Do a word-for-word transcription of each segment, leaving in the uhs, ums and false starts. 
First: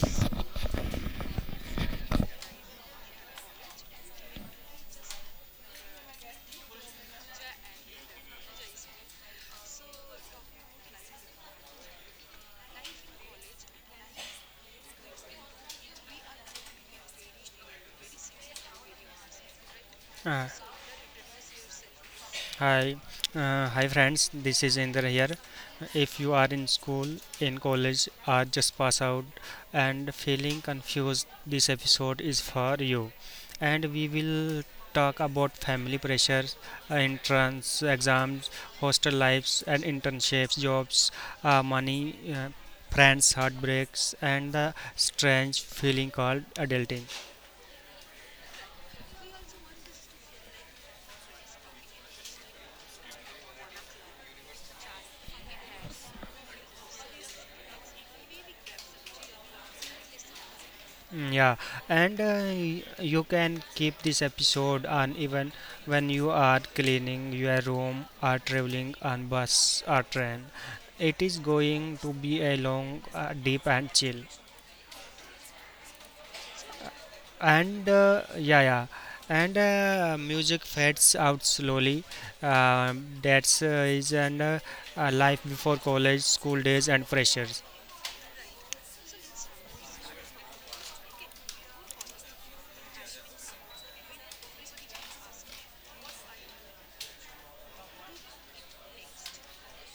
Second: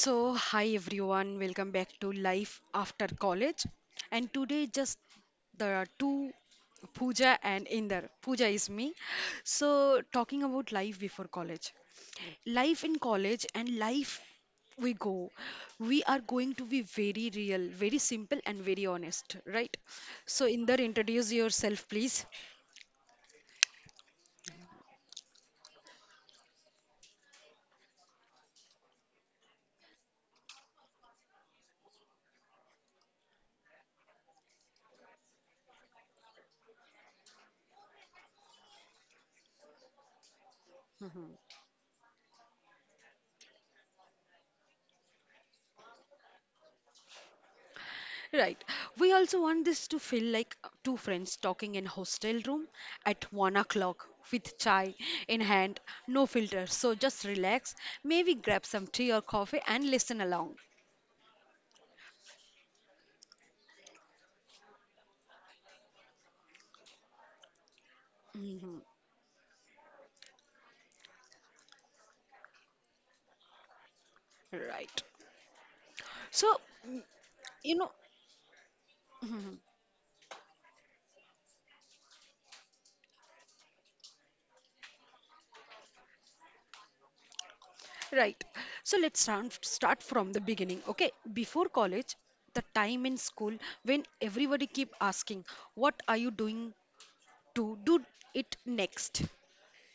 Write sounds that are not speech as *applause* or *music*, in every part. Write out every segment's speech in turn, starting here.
So, hi everyone, welcome back to Life After College. And today, just there are two Pooja and Inder. Pooja is me. So, talking about life before college, life in college, and life we go, we are going to be very real, very simple, and very honest, right? So, Uh, Inder, introduce yourself, please. hi, uh, hi friends. This is Indra here. If you are in school, in college, or just pass out and feeling confused, this episode is for you. And we will talk about family pressures, uh, entrance exams, hostel lives, and internships, jobs, uh, money, uh, friends, heartbreaks, and the strange feeling called adulting. Right. We also want this to feel like two friends talking in hostel room at one o'clock with chai in hand, no filter. So just relax, maybe grab some tea or coffee and listen along. Mm, Yeah, and uh, y- you can keep this episode on even when you are cleaning your room or hmm traveling on bus or train. It is going to be a long, uh, deep and chill. Right. So, And uh, yeah, yeah, and mhm. uh, music fades out slowly. Um that's uh, is and uh, uh, life before college, school days, and pressures. Right. So let's start start from the beginning. Okay. Before college, the time in school when everybody keep asking, "What are you doing to do it next?"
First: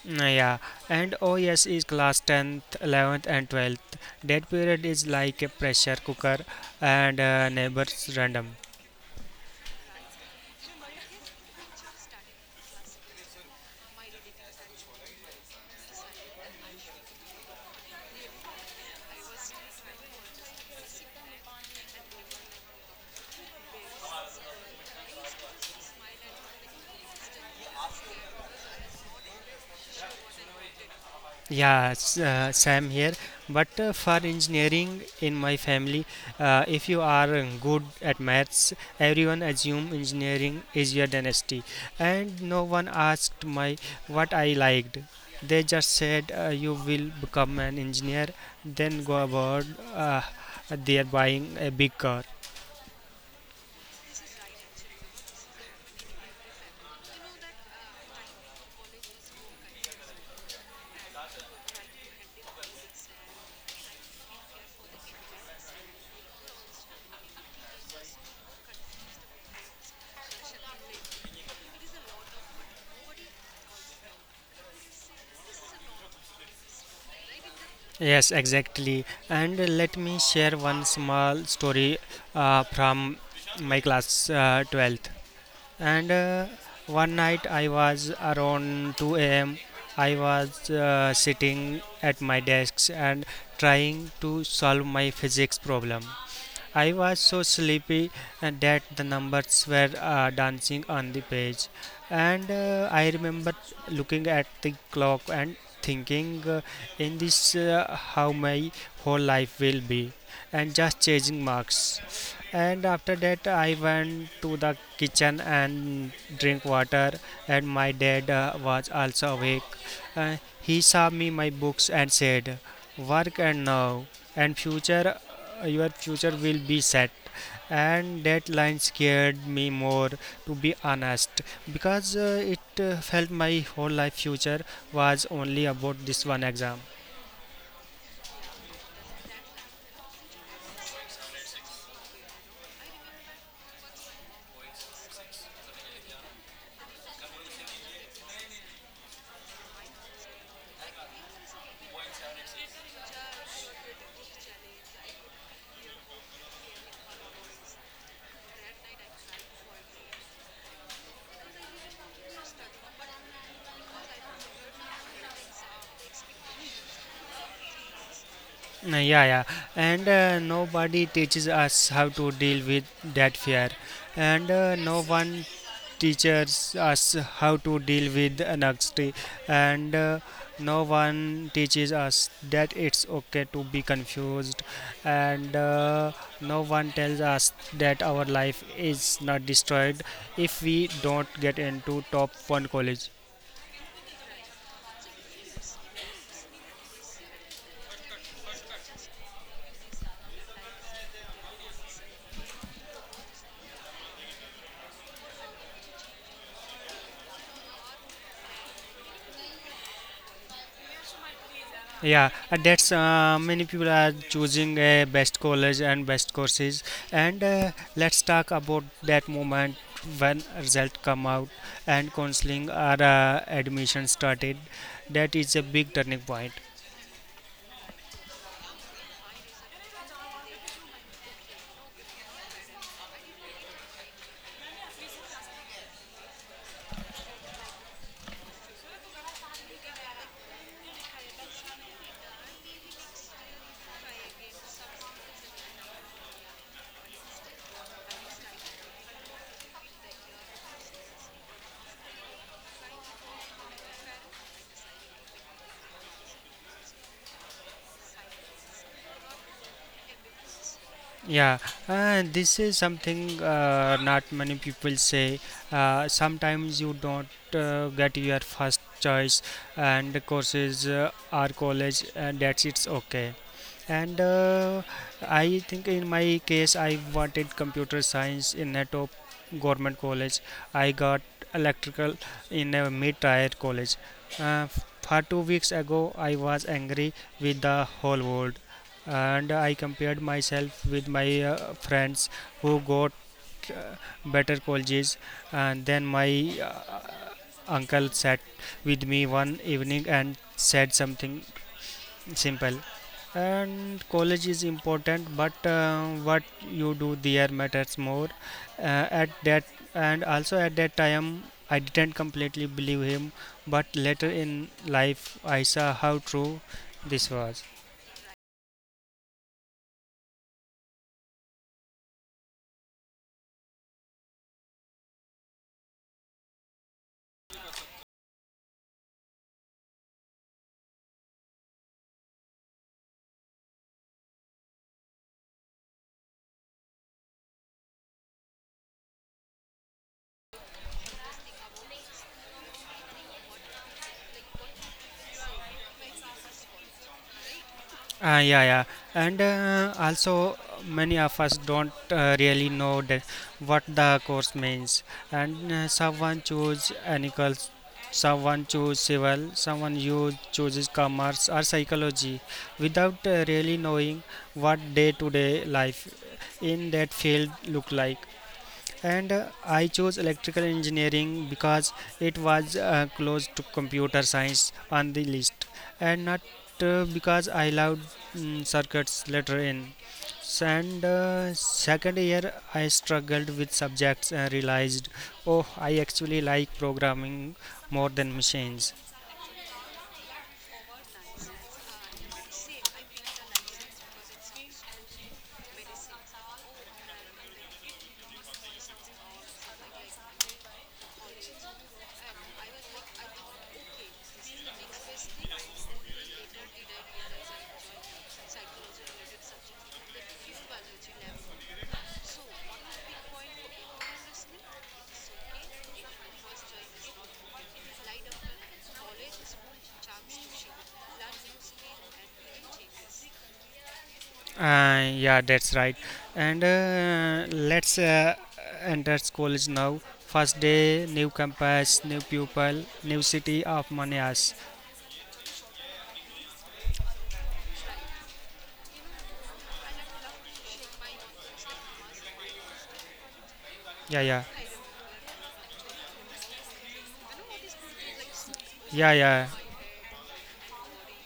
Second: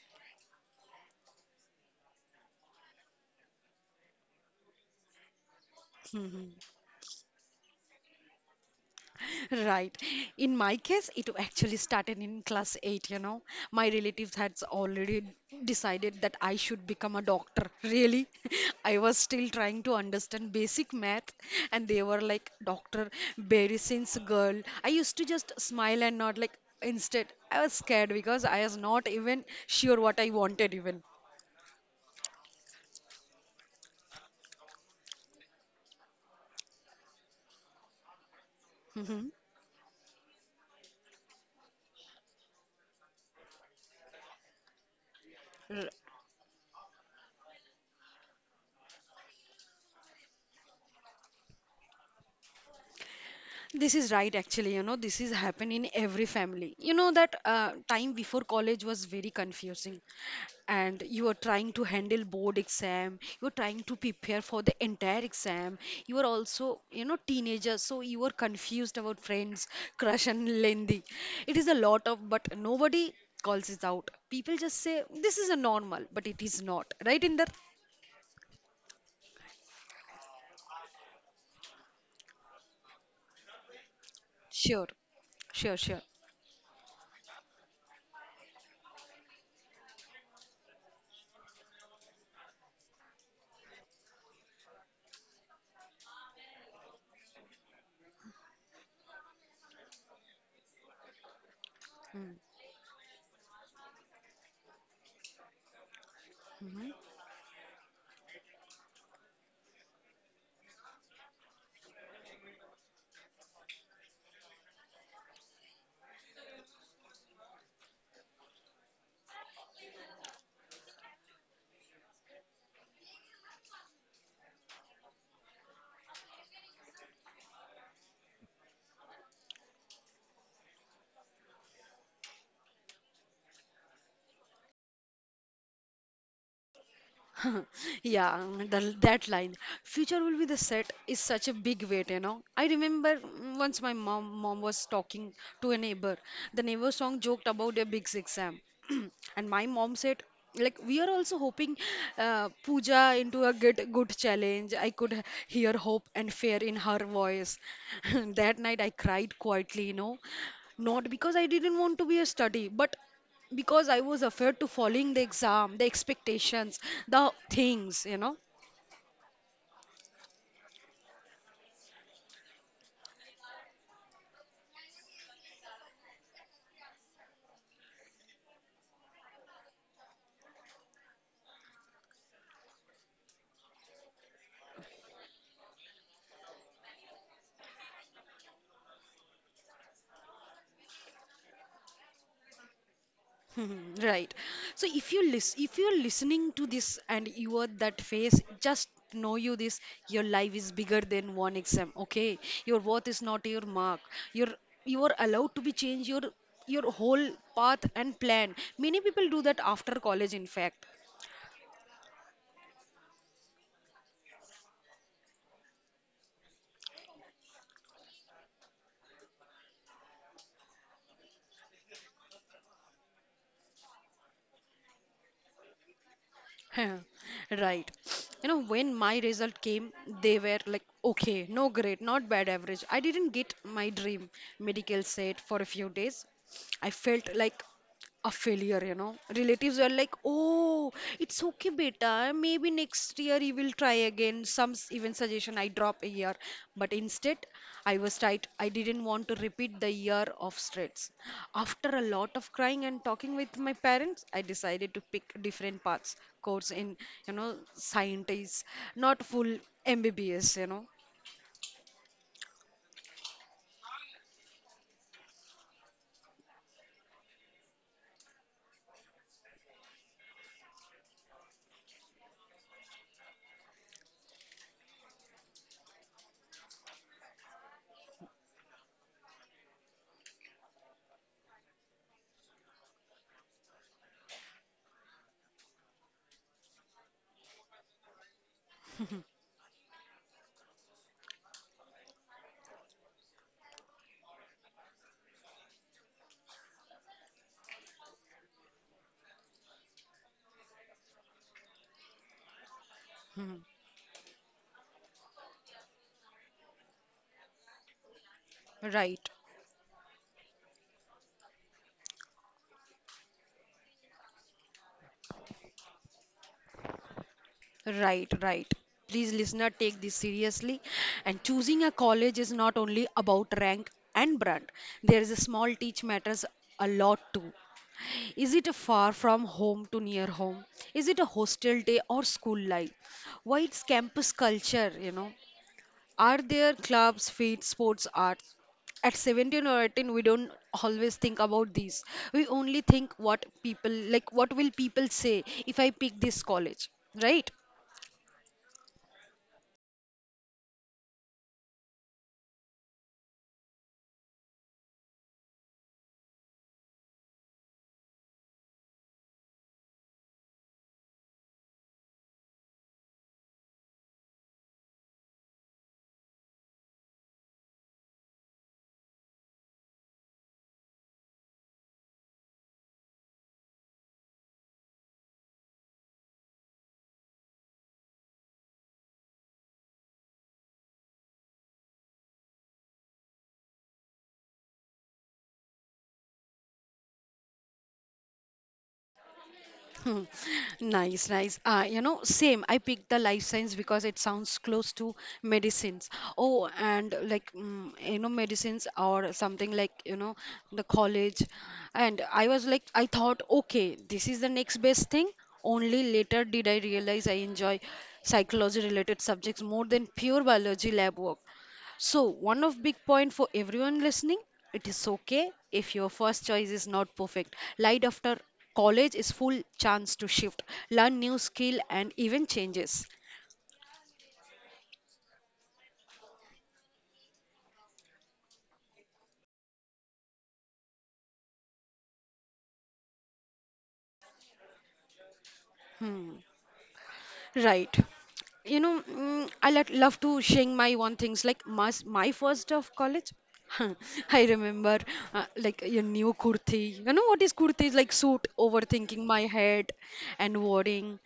Mm, Yeah, and oh yes, is class tenth, eleventh, and twelfth. That period is like a pressure cooker *laughs* and uh, neighbors random. Right. In my case, it actually started in class eight, you know. My relatives had already decided that I should become a doctor. Really? *laughs* I was still trying to understand basic math, and they were like, Doctor, very since girl. I used to just smile and nod, like, instead, I was scared because I was not even sure what I wanted, even. Yeah, s- uh, same here. But uh, for engineering in my family, uh, if you are uh, good at maths, everyone *laughs* assume engineering is your dynasty, and no one asked my what I liked. They Mhm. just said uh, you will become an engineer, then go abroad. Uh, they are buying a big car. This is right, actually. You know, this is happen in every family. You know that uh, time before college was very confusing, and you are trying to handle board exam. You are trying to prepare for the entire exam. You are also, you know, teenager, so you are confused about friends, crush, and Lendi. It is a lot of, but nobody calls it out. People just say this is a normal, but it is not. Right, Inder? Yes, exactly. And let me share one small story uh, from my class uh, Sure, twelfth. sure, sure. And uh, one night I was around two a m. I was uh, sitting at my desk and trying to solve my physics problem. I was so sleepy uh, that the numbers were uh, dancing on the page. Mm-hmm. And uh, I remember looking at the clock and thinking, uh, in this, uh, how my whole life will be, and just changing marks. And after that, I went to the kitchen and drink water. And my dad uh, was also awake. Uh, he saw me my books and said, "Work and now and future, uh, your future will be set," and that line scared me more, to be honest, because uh, it uh, felt my whole life future was only about this one exam. *laughs* Yeah, the, that line, future will be the set, is such a big weight, you know. I remember mm, once my mom mom was talking to a neighbor. The neighbor song joked about a big exam, *clears throat* and my mom said, like, we are also hoping uh, Pooja into a good good challenge. I could h- hear hope and fear in her voice. *laughs* That night I cried quietly, you know, not because I didn't want to be a study, but because I was afraid to following the exam, the expectations, the things, you know. Uh, yeah, yeah, and uh, nobody teaches us how to deal with that fear, and uh, no one teaches us how to deal with anxiety, and uh, no one teaches us that it's okay to be confused, and uh, no one tells us that our life is not destroyed if we don't get into top one college. *laughs* Right. So if you listen, if you're listening to this and you are that phase, just know you this your life is bigger than one exam. Okay, your worth is not your mark. You're you are allowed to be change your your whole path and plan. Many people do that after college, in fact. Yeah, uh, that's uh, many people are choosing uh, best college and best courses. And uh, let's talk about that moment when result come out and counseling or uh, admission started. That is a big turning point. *laughs* Right. You know, when my result came, they were like, okay, no great, not bad average. I didn't get my dream medical set for a few days. I felt like a failure, you know. Relatives were like, "Oh, it's okay, beta. Maybe next year you will try again." Some s- even suggestion I drop a year, but instead, I was tight. I didn't want to repeat the year of stress. After a lot of crying and talking with my parents, I decided to pick different paths, course in, you know, scientists, not full M B B S, you know. Yeah, uh, this is something uh, not many people say. Uh, sometimes you don't uh, get your first choice and the courses uh, or college, and that's it's okay. And uh, I think in my case I wanted computer science in a top government college. I got electrical in a mid-tier college. uh, for two weeks ago I was angry with the whole world, and I compared myself with my uh, friends who got uh, better colleges. And then my uh, uncle sat with me one evening and said something simple, Hmm. and college is important but uh, what you do there matters more. uh, at Right. that, and also at that time, I didn't completely believe him, but later in life I saw how true this was. Right, right. Please, listener, take this seriously. And choosing a college is not only about rank and brand. There is a small teach matters a lot too. Is it a far from home to near home? Is it a hostel day or school life? Why it's campus culture, you know? Are there clubs, feeds, sports, arts? At seventeen or eighteen, we don't always think about these. We only think what people, like, what will people say if I pick this college, right? Uh, yeah, yeah, and uh, also many of us don't uh, really know that what the course means. And uh, someone choose ethical, someone choose civil, someone you chooses commerce or psychology, without uh, really knowing what day-to-day life in that field look like. And uh, I chose electrical engineering because it was uh, close to computer science on the list, and not uh, because I loved mm, circuits later in S- and uh, second year I struggled with subjects and realized, oh, I actually like programming more than machines. *laughs* Hmm. Nice, nice. Uh, you know, same. I picked the life science because it sounds close to medicines. Oh, and like, mm, you know, medicines or something like, you know, the college. And I was like, I thought, okay, this is the next best thing. Only later did I realize I enjoy psychology related subjects more than pure biology lab work. So, one of big point for everyone listening, it is okay if your first choice is not perfect. Light after college is full chance to shift, learn new skill and even changes. Uh, yeah, that's right. And uh, let's uh, enter college now. First day, new campus, new pupil, new city of Manias. Hmm. Right. You know, mm, I like love to share my one things like my my first day of college. *laughs* Yeah, I yeah, remember uh, like your new kurti. You know what is kurti? It's like suit, yeah, overthinking my yeah. head and worrying.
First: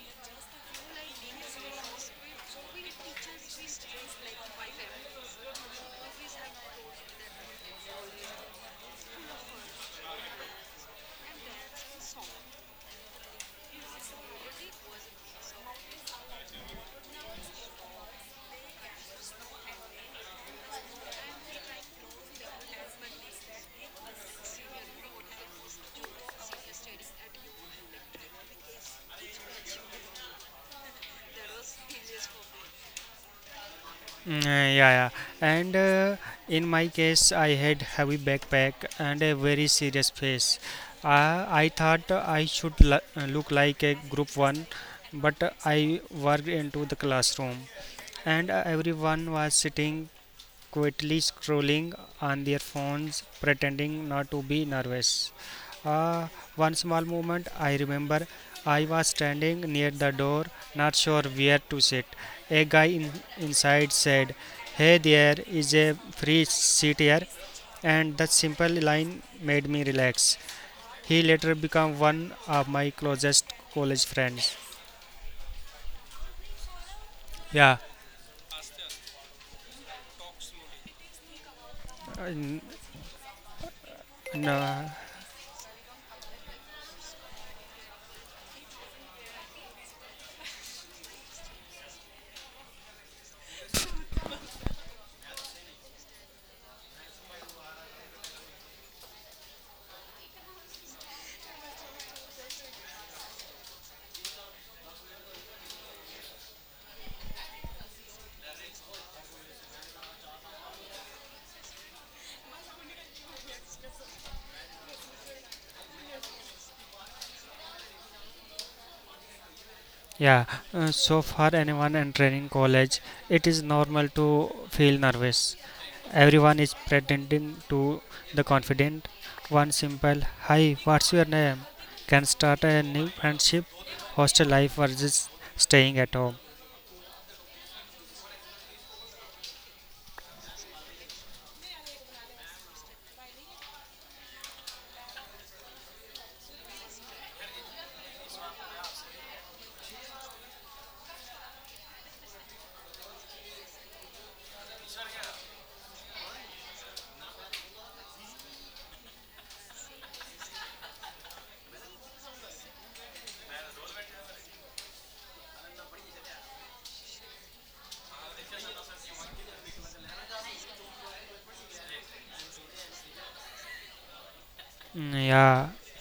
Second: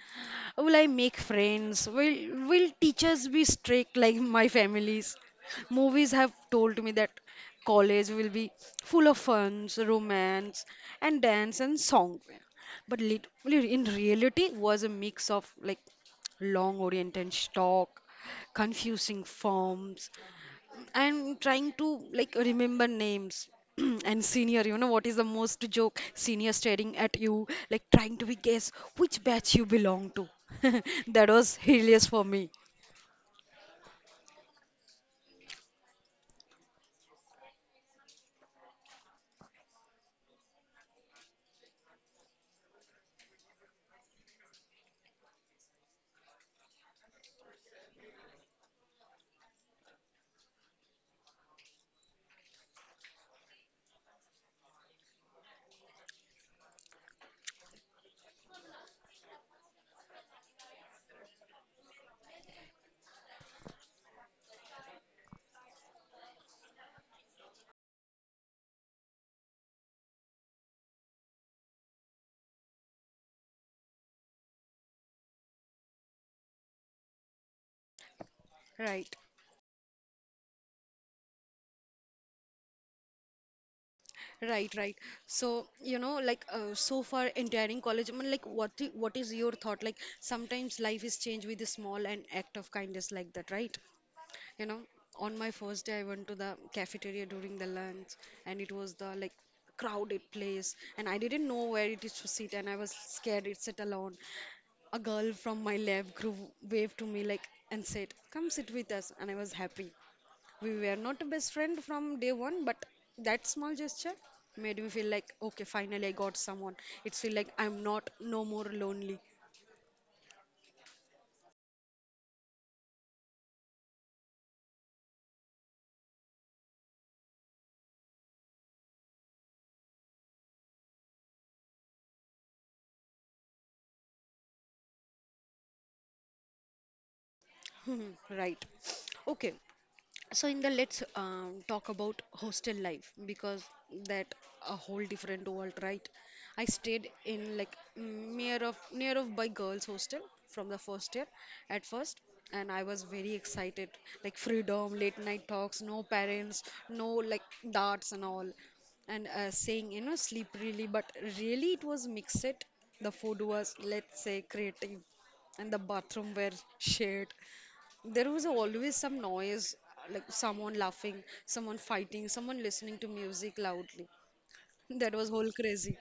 Will I make friends? Will will teachers be strict like my families? Movies have told me that college will be full of fun, romance, and dance and song but lit- in reality was a mix of like long oriented stock, confusing forms, and trying to like remember names. *clears throat* And senior, you know what is the most joke? Senior staring at you, like trying to be guess which batch you belong to. *laughs* That was hilarious for me. Mm, uh, yeah, yeah. And uh, in my case, I had heavy backpack and a very serious face. Uh, I thought I should l- uh, look like a group one, but I worked into the classroom, and everyone was sitting quietly scrolling on their phones, pretending not to be nervous. Ah, one small moment I remember, I was standing near the door, not sure where to sit. A guy in, inside said, "Hey, there is a free seat here," and that simple line made me relax. He later became one of my closest college friends. Yeah, Right. Uh, n- Right, no. right. So, you know, like uh, so far entering college, I mean, like what i- what is your thought? Like sometimes life is changed with a small and act of kindness like that, right? You know, on my first day, I went to the cafeteria during the lunch, and it was the like crowded place, and I didn't know where it is to sit, and I was scared it's sit alone. A girl from my lab group waved to me like and said, "Come sit with us," and I was happy. We were not best friend from day one, but that small gesture made me feel like okay, finally I got someone. It's feel like I'm not no more lonely. Yeah, uh, so for anyone entering college, it is normal to feel nervous. Everyone is pretending to the confident. One simple, "Hi, what's your name?" can start a new friendship. Hostel life versus staying at home. *laughs* Right. Okay. So in the let's um, talk about hostel life because that a whole different world, right? I stayed in like near of near of by girls hostel from the first year at first, and I was very excited like freedom, late night talks, no parents, no like darts and all. And uh, saying you know sleep really, but really it was mixed. The food was, let's say, creative, and the bathroom were shared. There was always some noise like someone laughing, someone fighting, someone listening to music loudly. *laughs* That Mm, was whole Yeah, crazy.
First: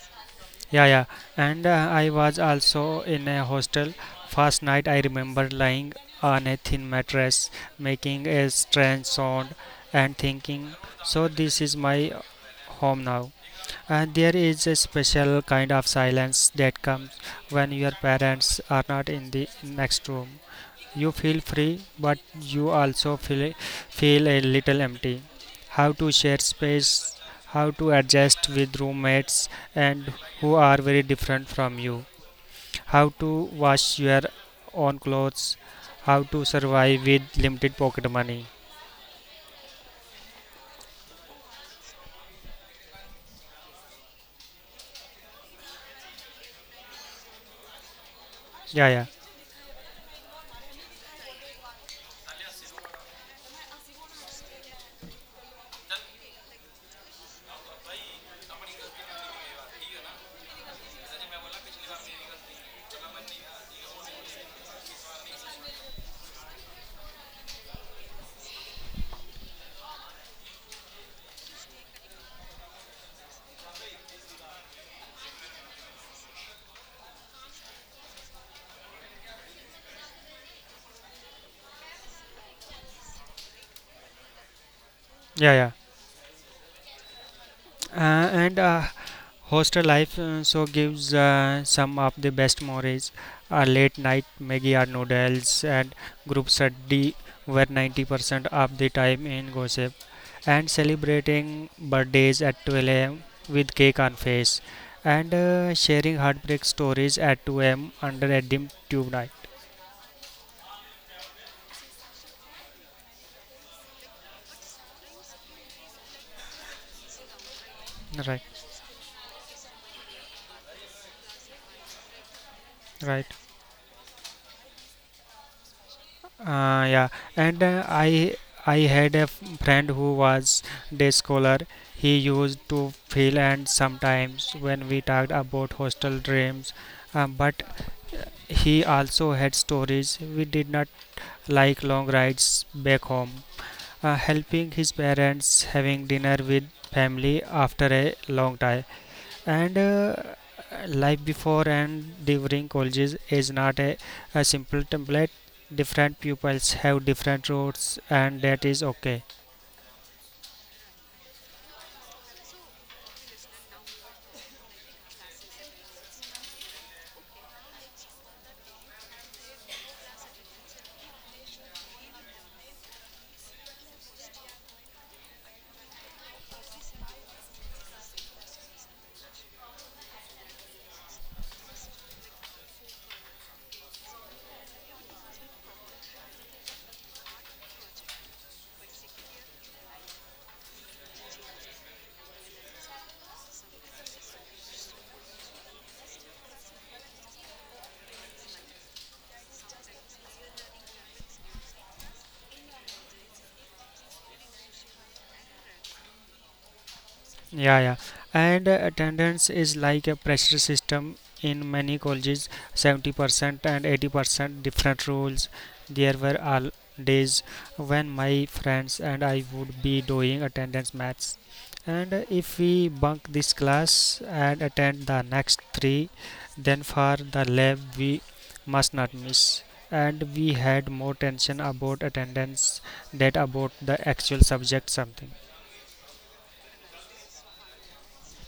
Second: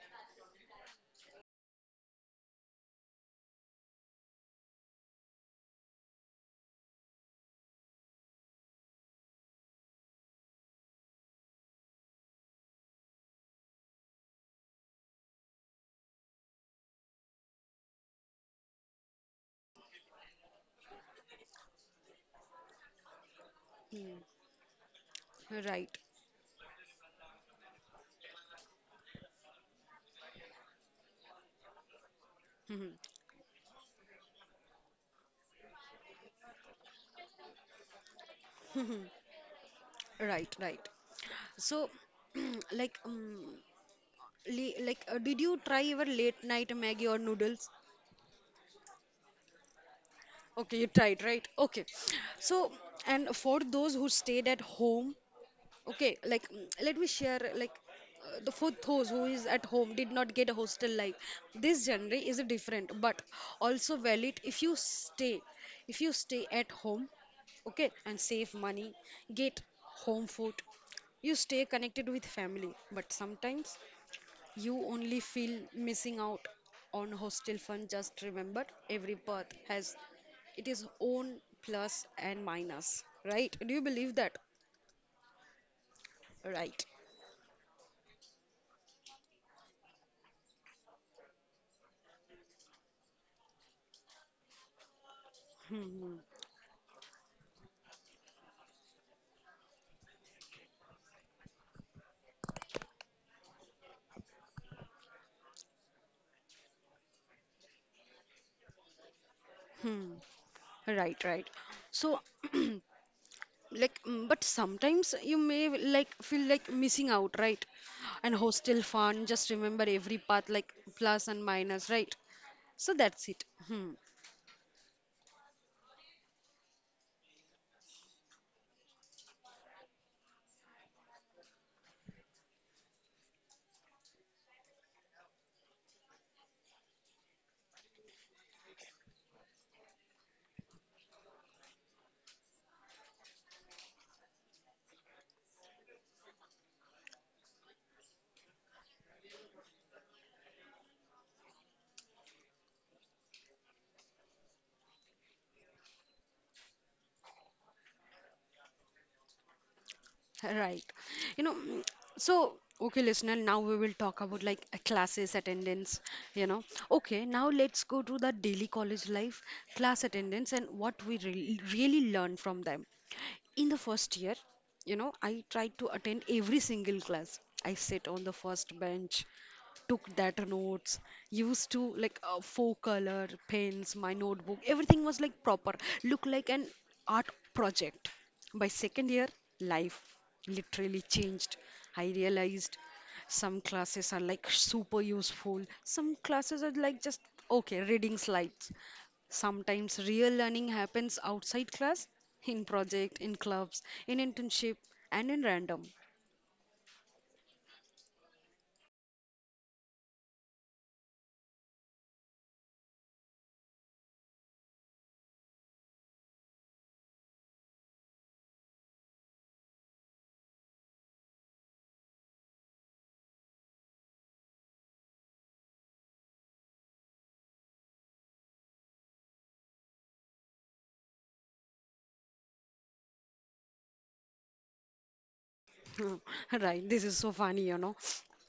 yeah, yeah. And uh, I was also in a hostel. First night, I remember lying on a thin mattress, making a strange sound, and thinking, "So this is my home now." And there is a special kind of silence that comes when your parents are not in the next room. You feel free, but you also feel, feel a little empty. How Right. to share space, how to adjust with roommates and who are very different from you, Mhm. how to wash your own clothes, how to survive with limited pocket money. Right, right. So *clears throat* like um, li- like uh, did you try your late night maggie or noodles? Yeah, yeah, Okay, you tried, right? Okay. So, and for those who stayed at home, okay, like mm, let me share like uh, the for those who is at home did not get a hostel life. This genre is different but also valid. If you stay, if you stay at home, okay, and save money, get home food. You stay connected with family, but sometimes you only feel missing out on hostel fun. Just remember every path has it is own plus and minus, right? Do you believe that? yeah, yeah. Right. Uh, and uh, hostel life uh, so gives uh, some of the best memories are late night Maggie or noodles and Hmm. group study were ninety percent of the time in gossip and celebrating birthdays at twelve a m with cake on face, and uh, sharing heartbreak stories at two a m under a dim tube night. Hmm. Right, right. So, *clears throat* like, mm, but sometimes you may like feel like missing out, right? And Right, hostel fun, just remember every path like plus and minus, right? So right. that's it. Hmm. Uh, yeah, and uh, I I had a f- friend who was day scholar. He used to feel, and sometimes when we talked about hostel dreams, um, but he also had stories. We did not like long rides back home. Uh, helping his parents, having dinner with family after a long time, and uh, life before and during colleges is not a, a simple template. Different pupils have different routes, and that is okay. Right. You know, mm, so okay, listener, now we will talk about like uh, classes attendance, you know. Okay, now let's go to the daily college life, class attendance, and what we re really learn from them. In the first year, you know, I tried to attend every single class. I sit on the first bench, took that notes, used to like uh, four color pens, my notebook, everything was like proper, look like an art project. By second year, life literally changed. I realized some classes are like super useful. Some classes are like just okay, reading slides. Sometimes real learning happens outside class, in project, in clubs, in internship, and in random. Yeah, yeah. And uh, attendance is like a pressure system in many colleges, seventy percent and eighty percent different rules. There were all days when my friends and I would be doing attendance maths. And uh, if we bunk this class and attend the next three, then for the lab we must not miss. And we had more tension about attendance than about the actual subject something. *laughs* Right, this is so funny, you know.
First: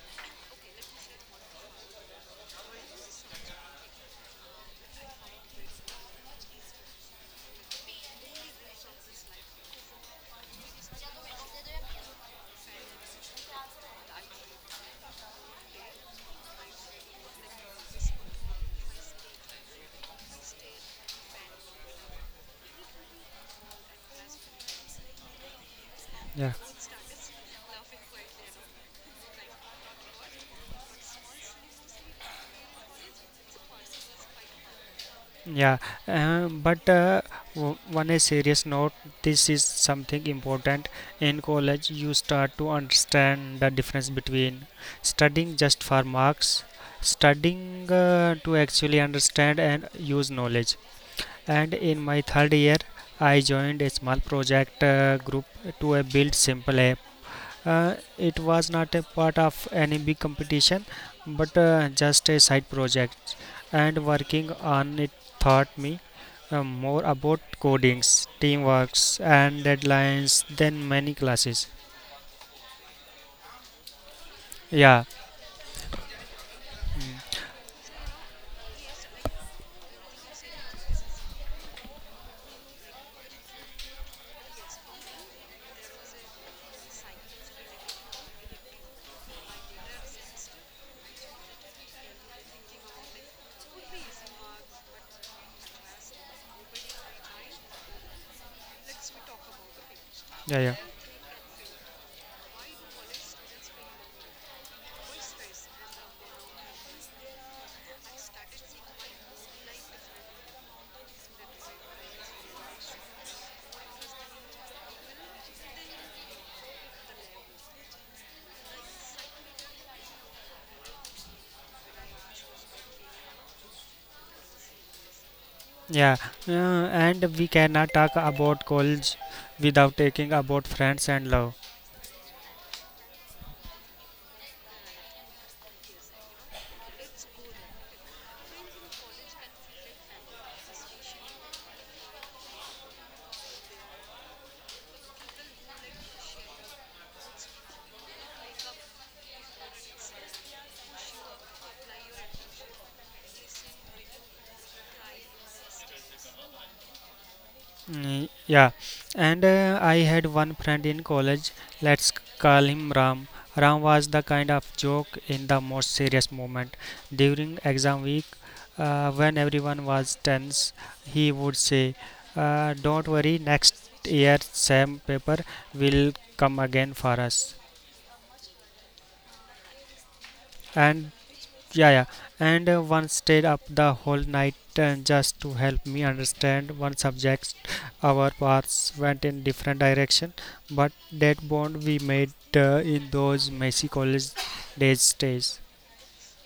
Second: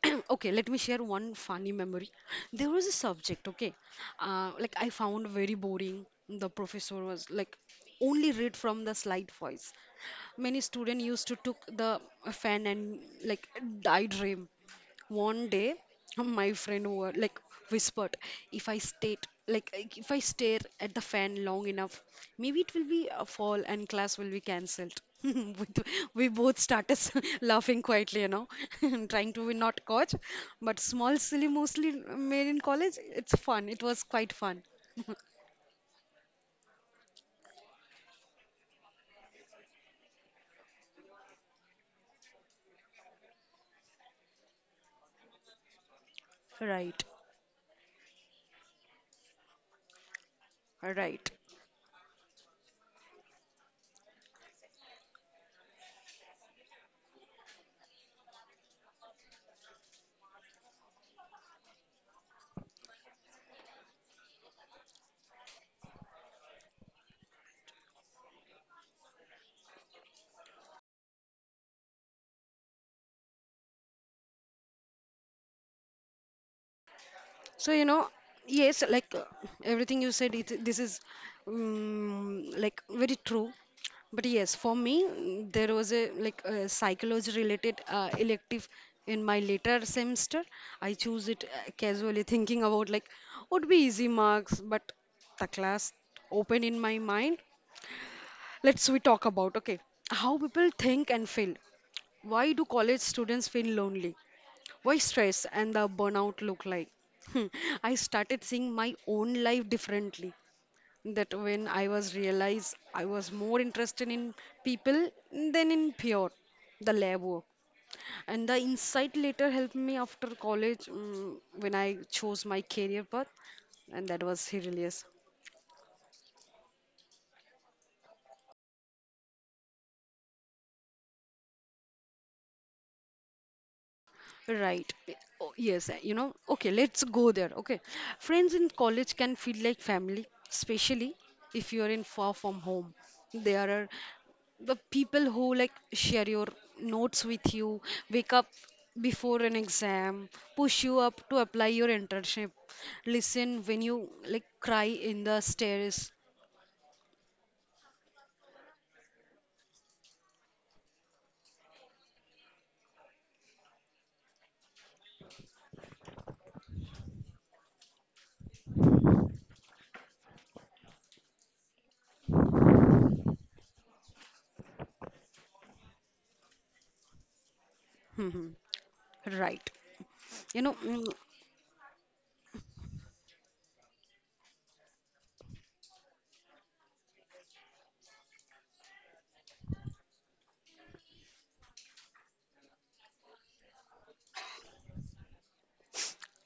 *clears throat* Okay, let me share one funny memory. There was a subject, okay, uh, like I found very boring. The professor was like only read from the slide voice. Many students used to took the fan and like daydream. One day my friend were like whispered, if I state, like if I stare at the fan long enough, maybe it will be a fall and class will be cancelled. *laughs* we we Yeah. both started *laughs* laughing quietly, you know, *laughs* and trying to be not caught, but small silly mostly made in college it's fun, it was quite fun. *laughs* Yeah, uh, but uh, w- one a serious note, this is something important. In college, you start to understand the difference between studying just for marks, Right. studying uh, to actually understand and use knowledge. Right. And in my third year, I joined a small project uh, group to uh, build simple app. Uh, it was not a part of any big competition, but uh, just a side project. And working on it taught me uh, more about codings, teamworks, and deadlines than many classes. Yeah, So, you know, yes, like uh, everything you said, it, this is um, like very true. But yes, for me, mm, there was a like a psychology related uh, elective in my later semester. I choose it uh, casually thinking about like would be easy marks, but the class opened in my mind. Let's we talk about okay how yeah, people yeah. think and feel. Why do college students feel lonely? Why stress and the burnout look like? Hmm, I started seeing my own life differently. That when I was realized I was more interested in people than in pure the lab work. And the insight later helped me after college mm when I chose my career path, and that was hilarious. Yeah, uh, and we cannot talk about college without taking about friends and love. Right. Eh, Oh, yes, eh, you know, okay, let's go there. Okay. Friends in college can feel like family, especially if you're in far from home. There are the people who like share your notes with you, wake up before an exam, push you up to apply your internship, listen when you like cry in the stairs. Mm, Yeah, and uh, I had one friend in college. Let's c- call him Ram. Ram was the kind of joke in the most serious moment. During exam week, uh, when everyone was tense, he would say, uh, "Don't worry, next year, same paper will come again for us." *laughs* Right. You know, mm, And yeah, yeah. And uh, one stayed up the whole night uh, just to help me understand one subject. Our paths went in different direction, but that bond we made uh, in those messy college days stays.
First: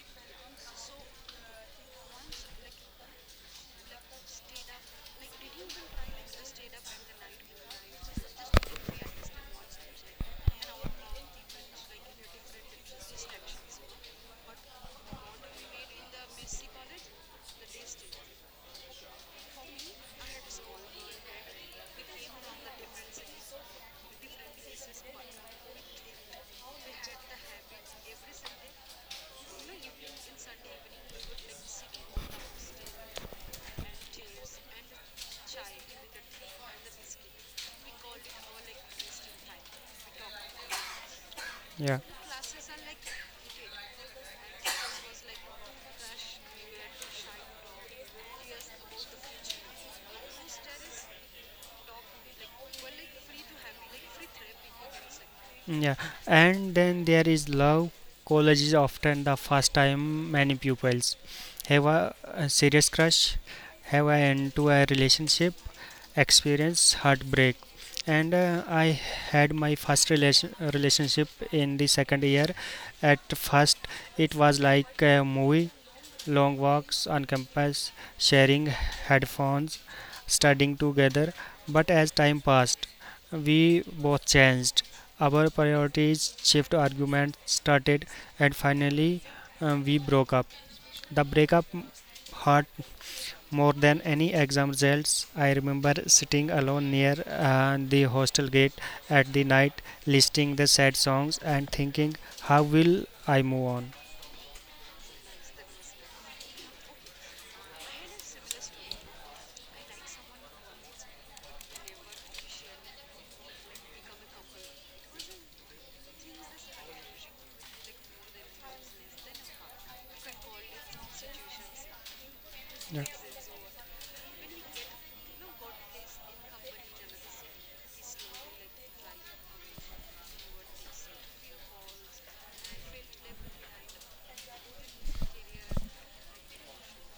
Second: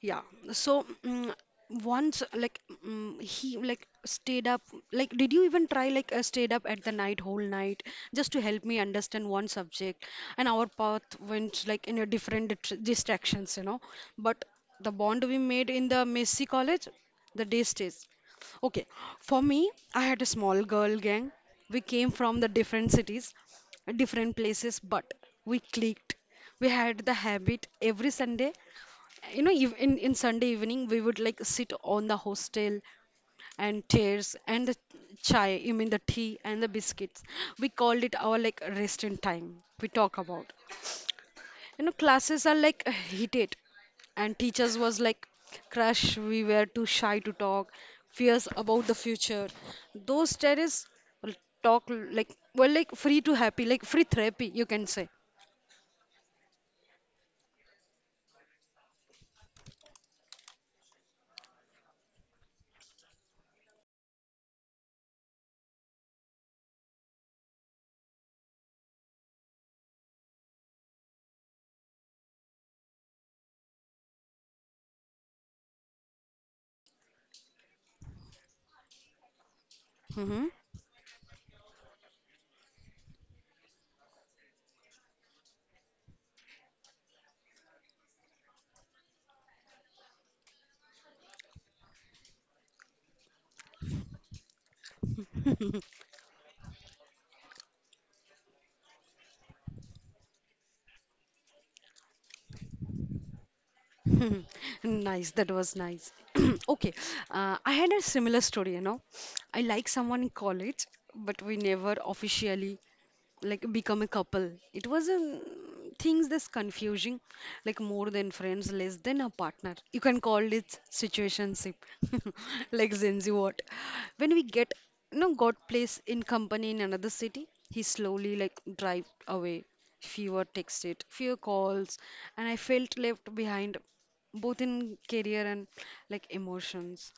Yeah. So mm, once like mm, he like stayed up like did you even try like uh, stayed up at the night whole night just to help me understand one subject, and our path went like in a different dit- distractions, you know, but the bond we made in the Messi college the day stays. Okay, for me I had a small girl gang. We came from the different cities, different places, but we clicked. We had the habit every Sunday, you know ev- in in sunday evening we would like sit on the hostel and chairs and the chai, I mean the tea and the biscuits. We called it our like rest in time. We talk about, you know, Yeah. classes are like heated and teachers was like crush we were too shy to talk, fears about the future. Those terrorists talk like were like free to happy, like free therapy you can say. Mm, yeah. And then there is love. College is often the first time many pupils have a, a serious crush, have an end to a relationship, experience heartbreak. And uh, I had my first relation, relationship in the second year. At first it was like a movie, long walks on campus, sharing headphones, Hmm. studying together, but as time passed we both changed, our priorities shift, arguments started, and finally um, we broke up. The breakup hurt more than any exam results. I remember sitting alone near uh, the hostel gate at the night, listening the sad songs and thinking, how will I move on? *laughs* Nice, that was nice. *clears throat* Okay, uh, I had a similar story, you know. I like someone in college, but we never officially like become a couple. It was a mm, things that's confusing, like more than friends less than a partner, you can call it situationship. *laughs* Like Yeah, zenzi what when we get, you know, got place in company in another city, he slowly like drive away. Fewer texted, fewer calls, and I felt left behind both in career and like emotions.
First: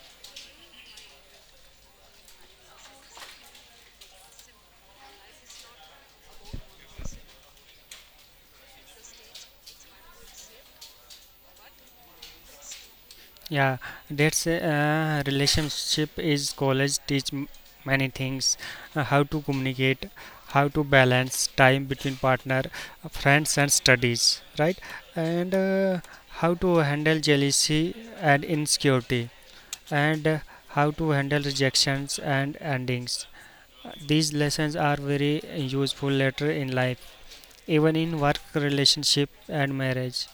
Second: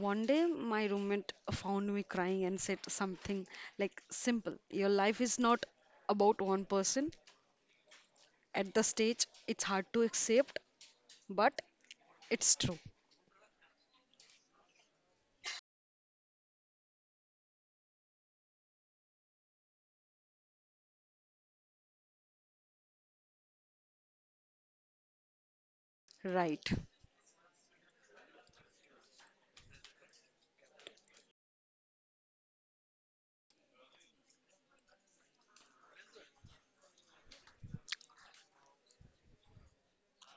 One day, my roommate found me crying and said something like, "Simple, your life is not about one person." At the stage, it's hard to accept, but it's true, yeah, that's uh, relationship is college teach m- many things, uh, how to communicate, how to balance time between partner, uh, friends and studies, right? And uh, how right? to handle jealousy and insecurity, and how to handle rejections and endings. These lessons are very useful later in life, even in work, relationship, and marriage.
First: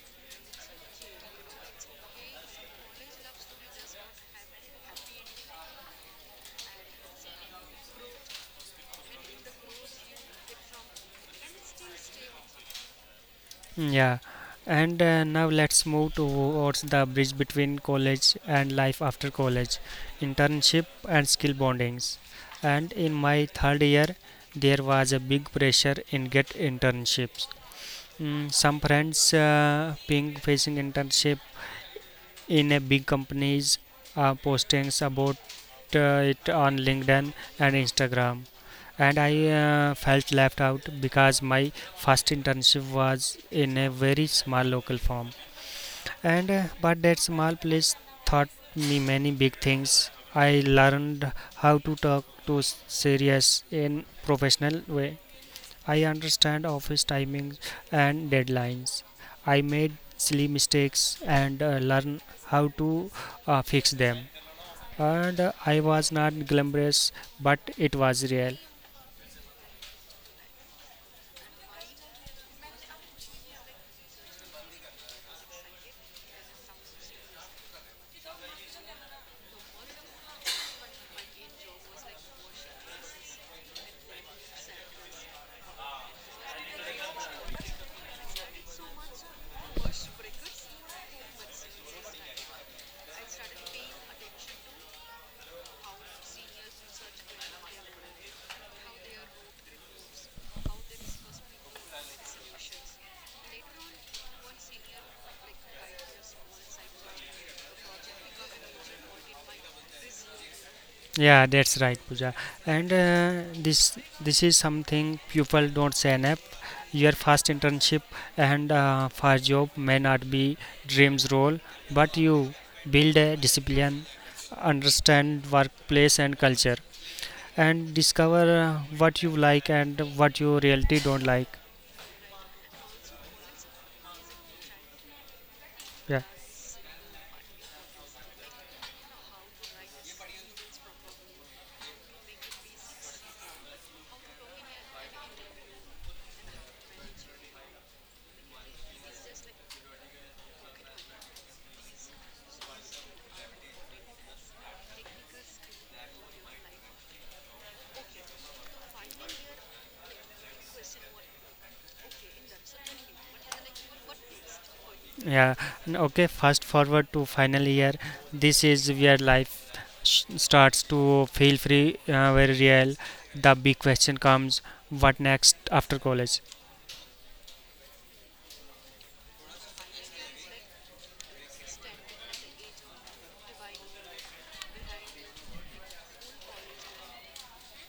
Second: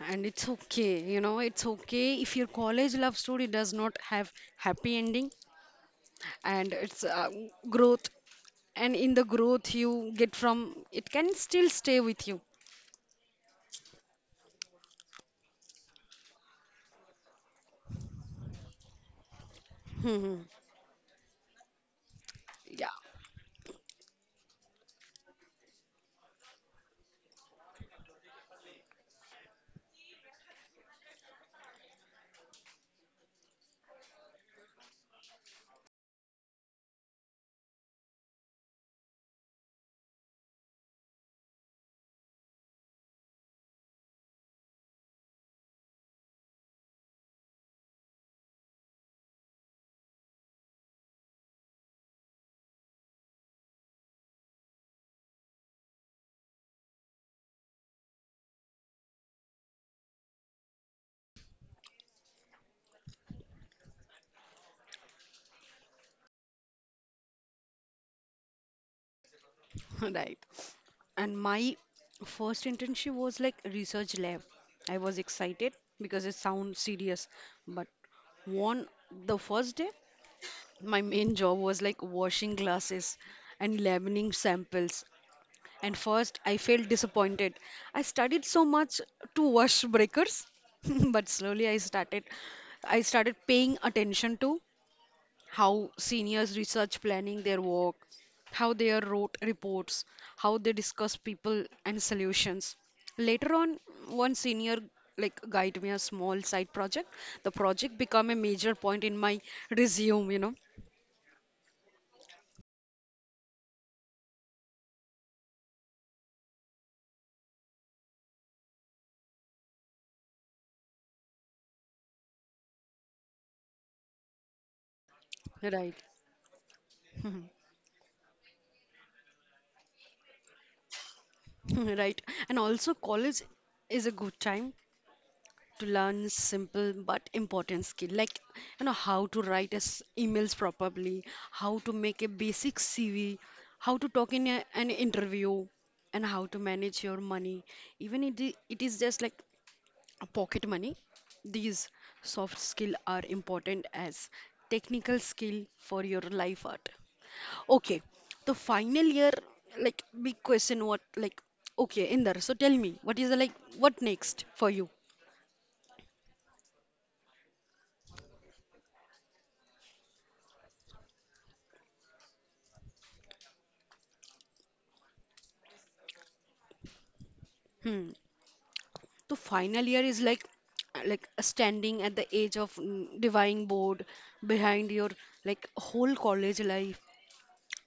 And it's okay, you know, it's okay if your college love story does not have happy ending, and it's uh, growth, and in the growth you get from it can still stay with you. Yeah. And uh, now let's move towards the bridge between college and life after college, *laughs* internship and skill bondings. And Yeah. in my third year, there was a big pressure in get internships. Mm, some friends uh, being facing internship in a big companies, uh, postings about uh, it on LinkedIn and Instagram, and I uh, felt left out because my first internship was in a very small local firm. And uh, but that small place taught me many big things. I learned how to talk to serious in professional way. I understand office timings and deadlines. I made silly mistakes and uh, learn how to uh, fix them. And uh, I was not glamorous, but it was real. *laughs* Right. And my first internship was like research lab. I was excited because it sounds serious, but one the first day, my main job was like washing glasses and laminating samples. And first, I felt disappointed. I studied so much to wash breakers, *laughs* but slowly I started I started paying attention to how seniors research planning their work, how they are wrote reports, how they discuss people and solutions. Later on, one senior like guide me a small side project. The project become a major point in my resume, you know. Yeah, that's right, Pooja. And uh, this this is something people don't sign up. Your first internship and uh, first job may not be dreams role, but you build a discipline, understand Right. workplace and culture. And discover uh, what you like and what you reality don't like. *laughs* Right. And also college is a good time to learn Yeah, simple but important skill like, you know, how to write as emails properly, how to make a basic C V, how to talk in a, an interview, and how to manage your money. Even if it, it is just like a pocket money. These soft skill are important as technical skill for your life art. Okay, the final year, like big question, what like okay, Inder, so tell me, what is the like what next for you? yeah. N- okay, fast forward to final year. This is where life sh- starts to feel free, uh, very real. The big question comes, what next after college? Hmm. To final year is like like standing at the edge of mm, dividing board, behind your like whole college life,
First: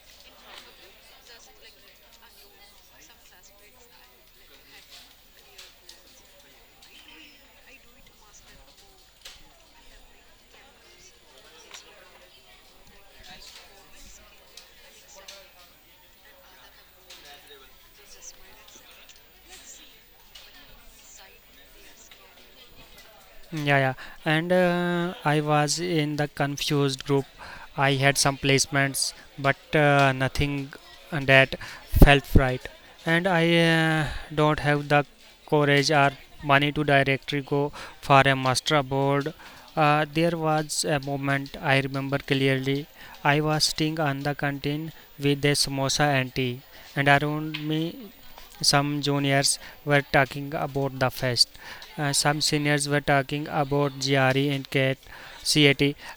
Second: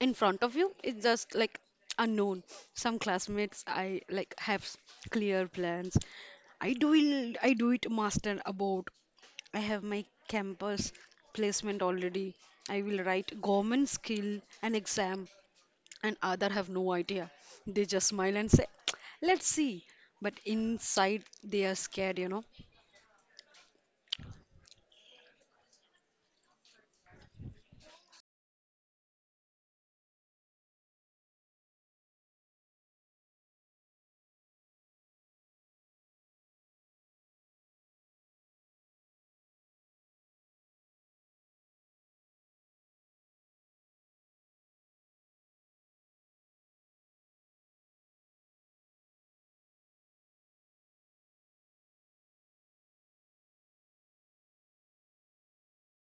in front of you it's just like unknown. Some classmates I like have s- clear plans. i do it. I do it master about, I have my campus placement already, I will write government skill and exam, and other have no idea. They just smile and say let's see, but inside they are scared, you know. *laughs* Yeah, yeah. And uh, I was in the confused group. I had some placements, but uh, nothing that felt right. And I uh, don't have the courage or money to directly go for a master abroad. Uh, there was a moment I remember clearly. I was sitting on the canteen with a samosa auntie, and around me some juniors were talking about the fest, uh, some seniors were talking about G R E and CAT,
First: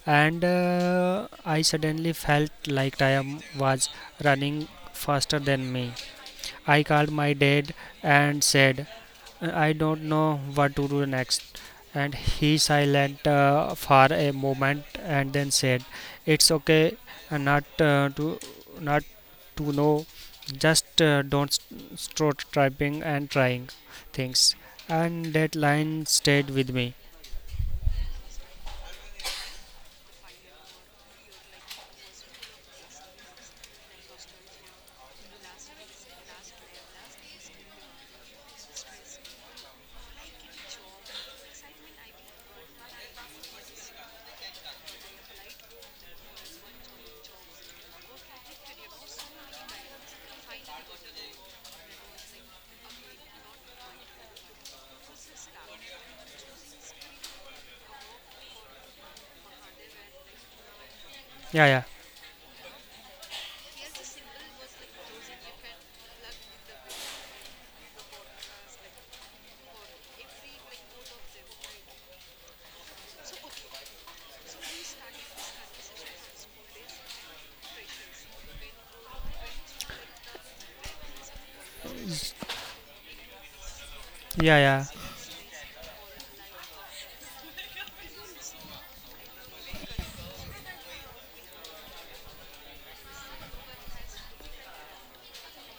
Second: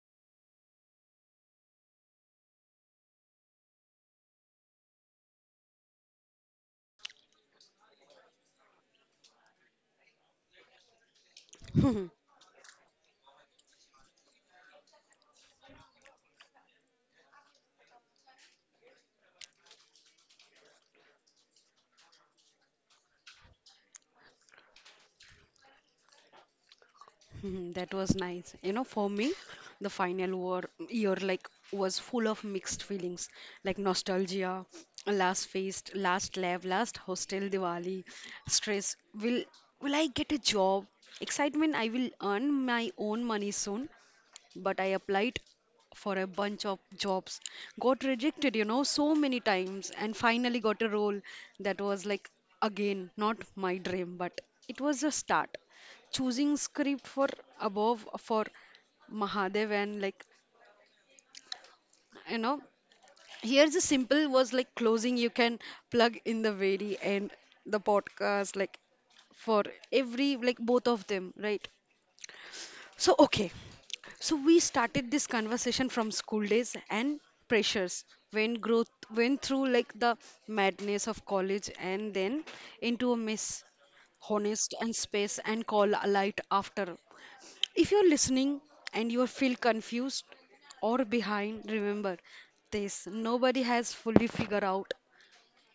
and uh, I suddenly felt like time was running faster than me. I called my dad and said, uh, "I don't know what to do next." And he silent uh, for a moment, and then said, "It's okay, uh, not uh, to not to know. Just uh, don't st- start typing and trying things." And that line stayed with me. Mhm, that was nice, you know. For me the final war year like was full of mixed feelings, like nostalgia, last feast last lab last hostel diwali, stress, will will I get a job, excitement I will earn my own money soon. But I applied for a bunch of jobs, got rejected, you know, so many times, and finally got a role that was like, again, not my dream, but it was a start. Choosing script for above for Mahadev and like, Yeah, yeah, you know, here's a simple was like closing you can plug in the very end the podcast like for every like both of them, right? So, okay. So, we started this conversation from school days and pressures when growth went through like the madness of college and then into a mess, yeah, honest yeah. and space and call a light after. If you're listening and you feel confused or behind, remember this nobody has fully figured out,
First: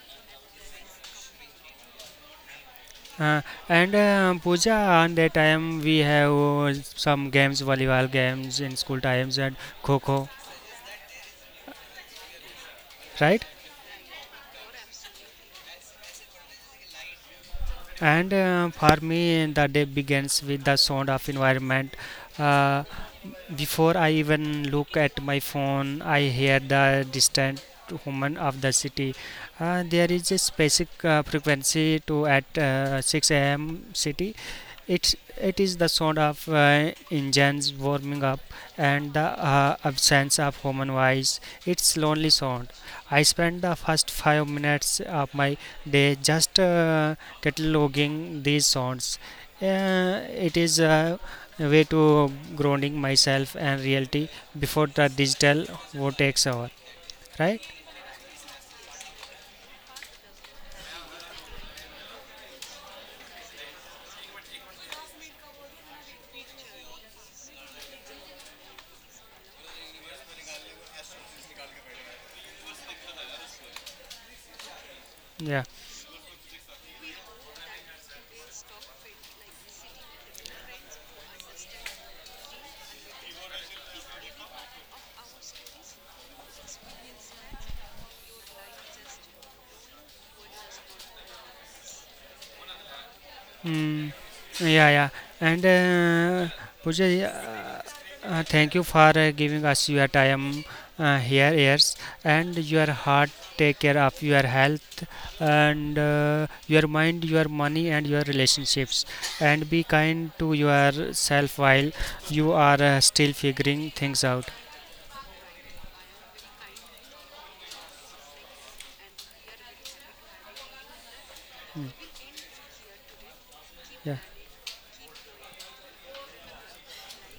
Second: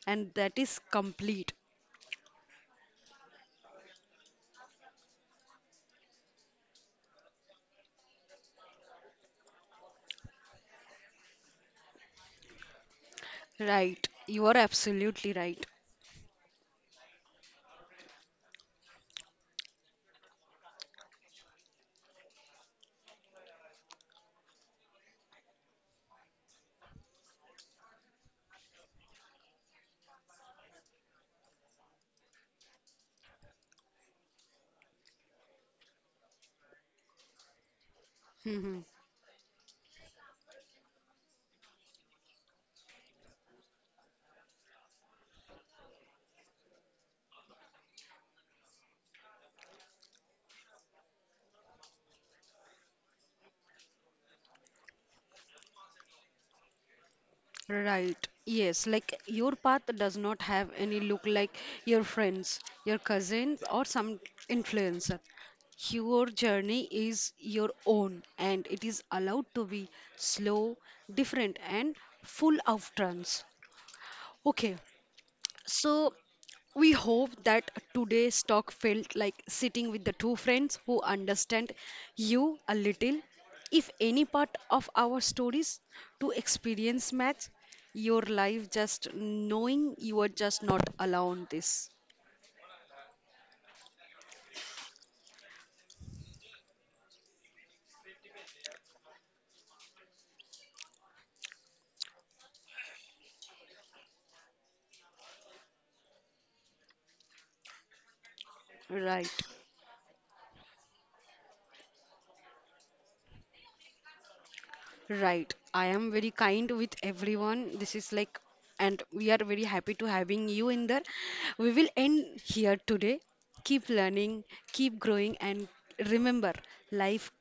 and that is complete. Uh, and uh, Pooja, on that time we have uh, some games, volleyball games in school times and kho kho, right? Right. You are absolutely right. And uh, for me the day begins with the sound of environment. uh, Before I even look at my phone, I hear the distant woman of the city. Uh, there is a specific uh, frequency to at uh, six a m city. It's it is the sound of uh, engines warming up *laughs* and the uh, absence of human voice. It's lonely sound. I spend the first five minutes of my day just uh, cataloging these sounds. Uh, it is uh, way to grounding myself and reality before the digital world takes over. Right. Right. Yes. Like your path does not have any look like your friends, your cousins, or some influencer. Your journey is your own and it is allowed to be slow, different, and full of turns. Okay. Yeah. So, we hope that today's talk felt like sitting with the two friends who understand you a little. If any part of our stories to experience match your life, just knowing you are just not alone. This mm, yeah, yeah, and uh, Pooja, yeah, uh, thank you for uh, giving us your time, uh, here ears and your heart. Take care of your health and uh, your mind, your money and your relationships, right, and be kind to yourself while you are uh, still figuring things out. right. I am very kind with everyone. This is like, and we are very happy to having you in there. We will end here today. Keep Yeah. learning, keep growing, and remember, life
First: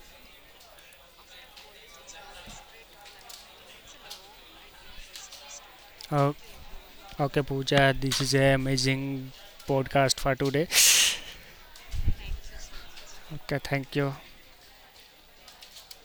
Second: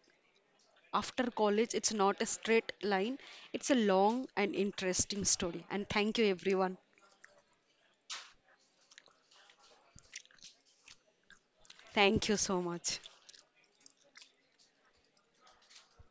after college it's not a straight line, it's a long and interesting story, and thank you Oh, everyone. okay, Pooja, this is an amazing podcast for today. Thank you so much. Okay, thank you.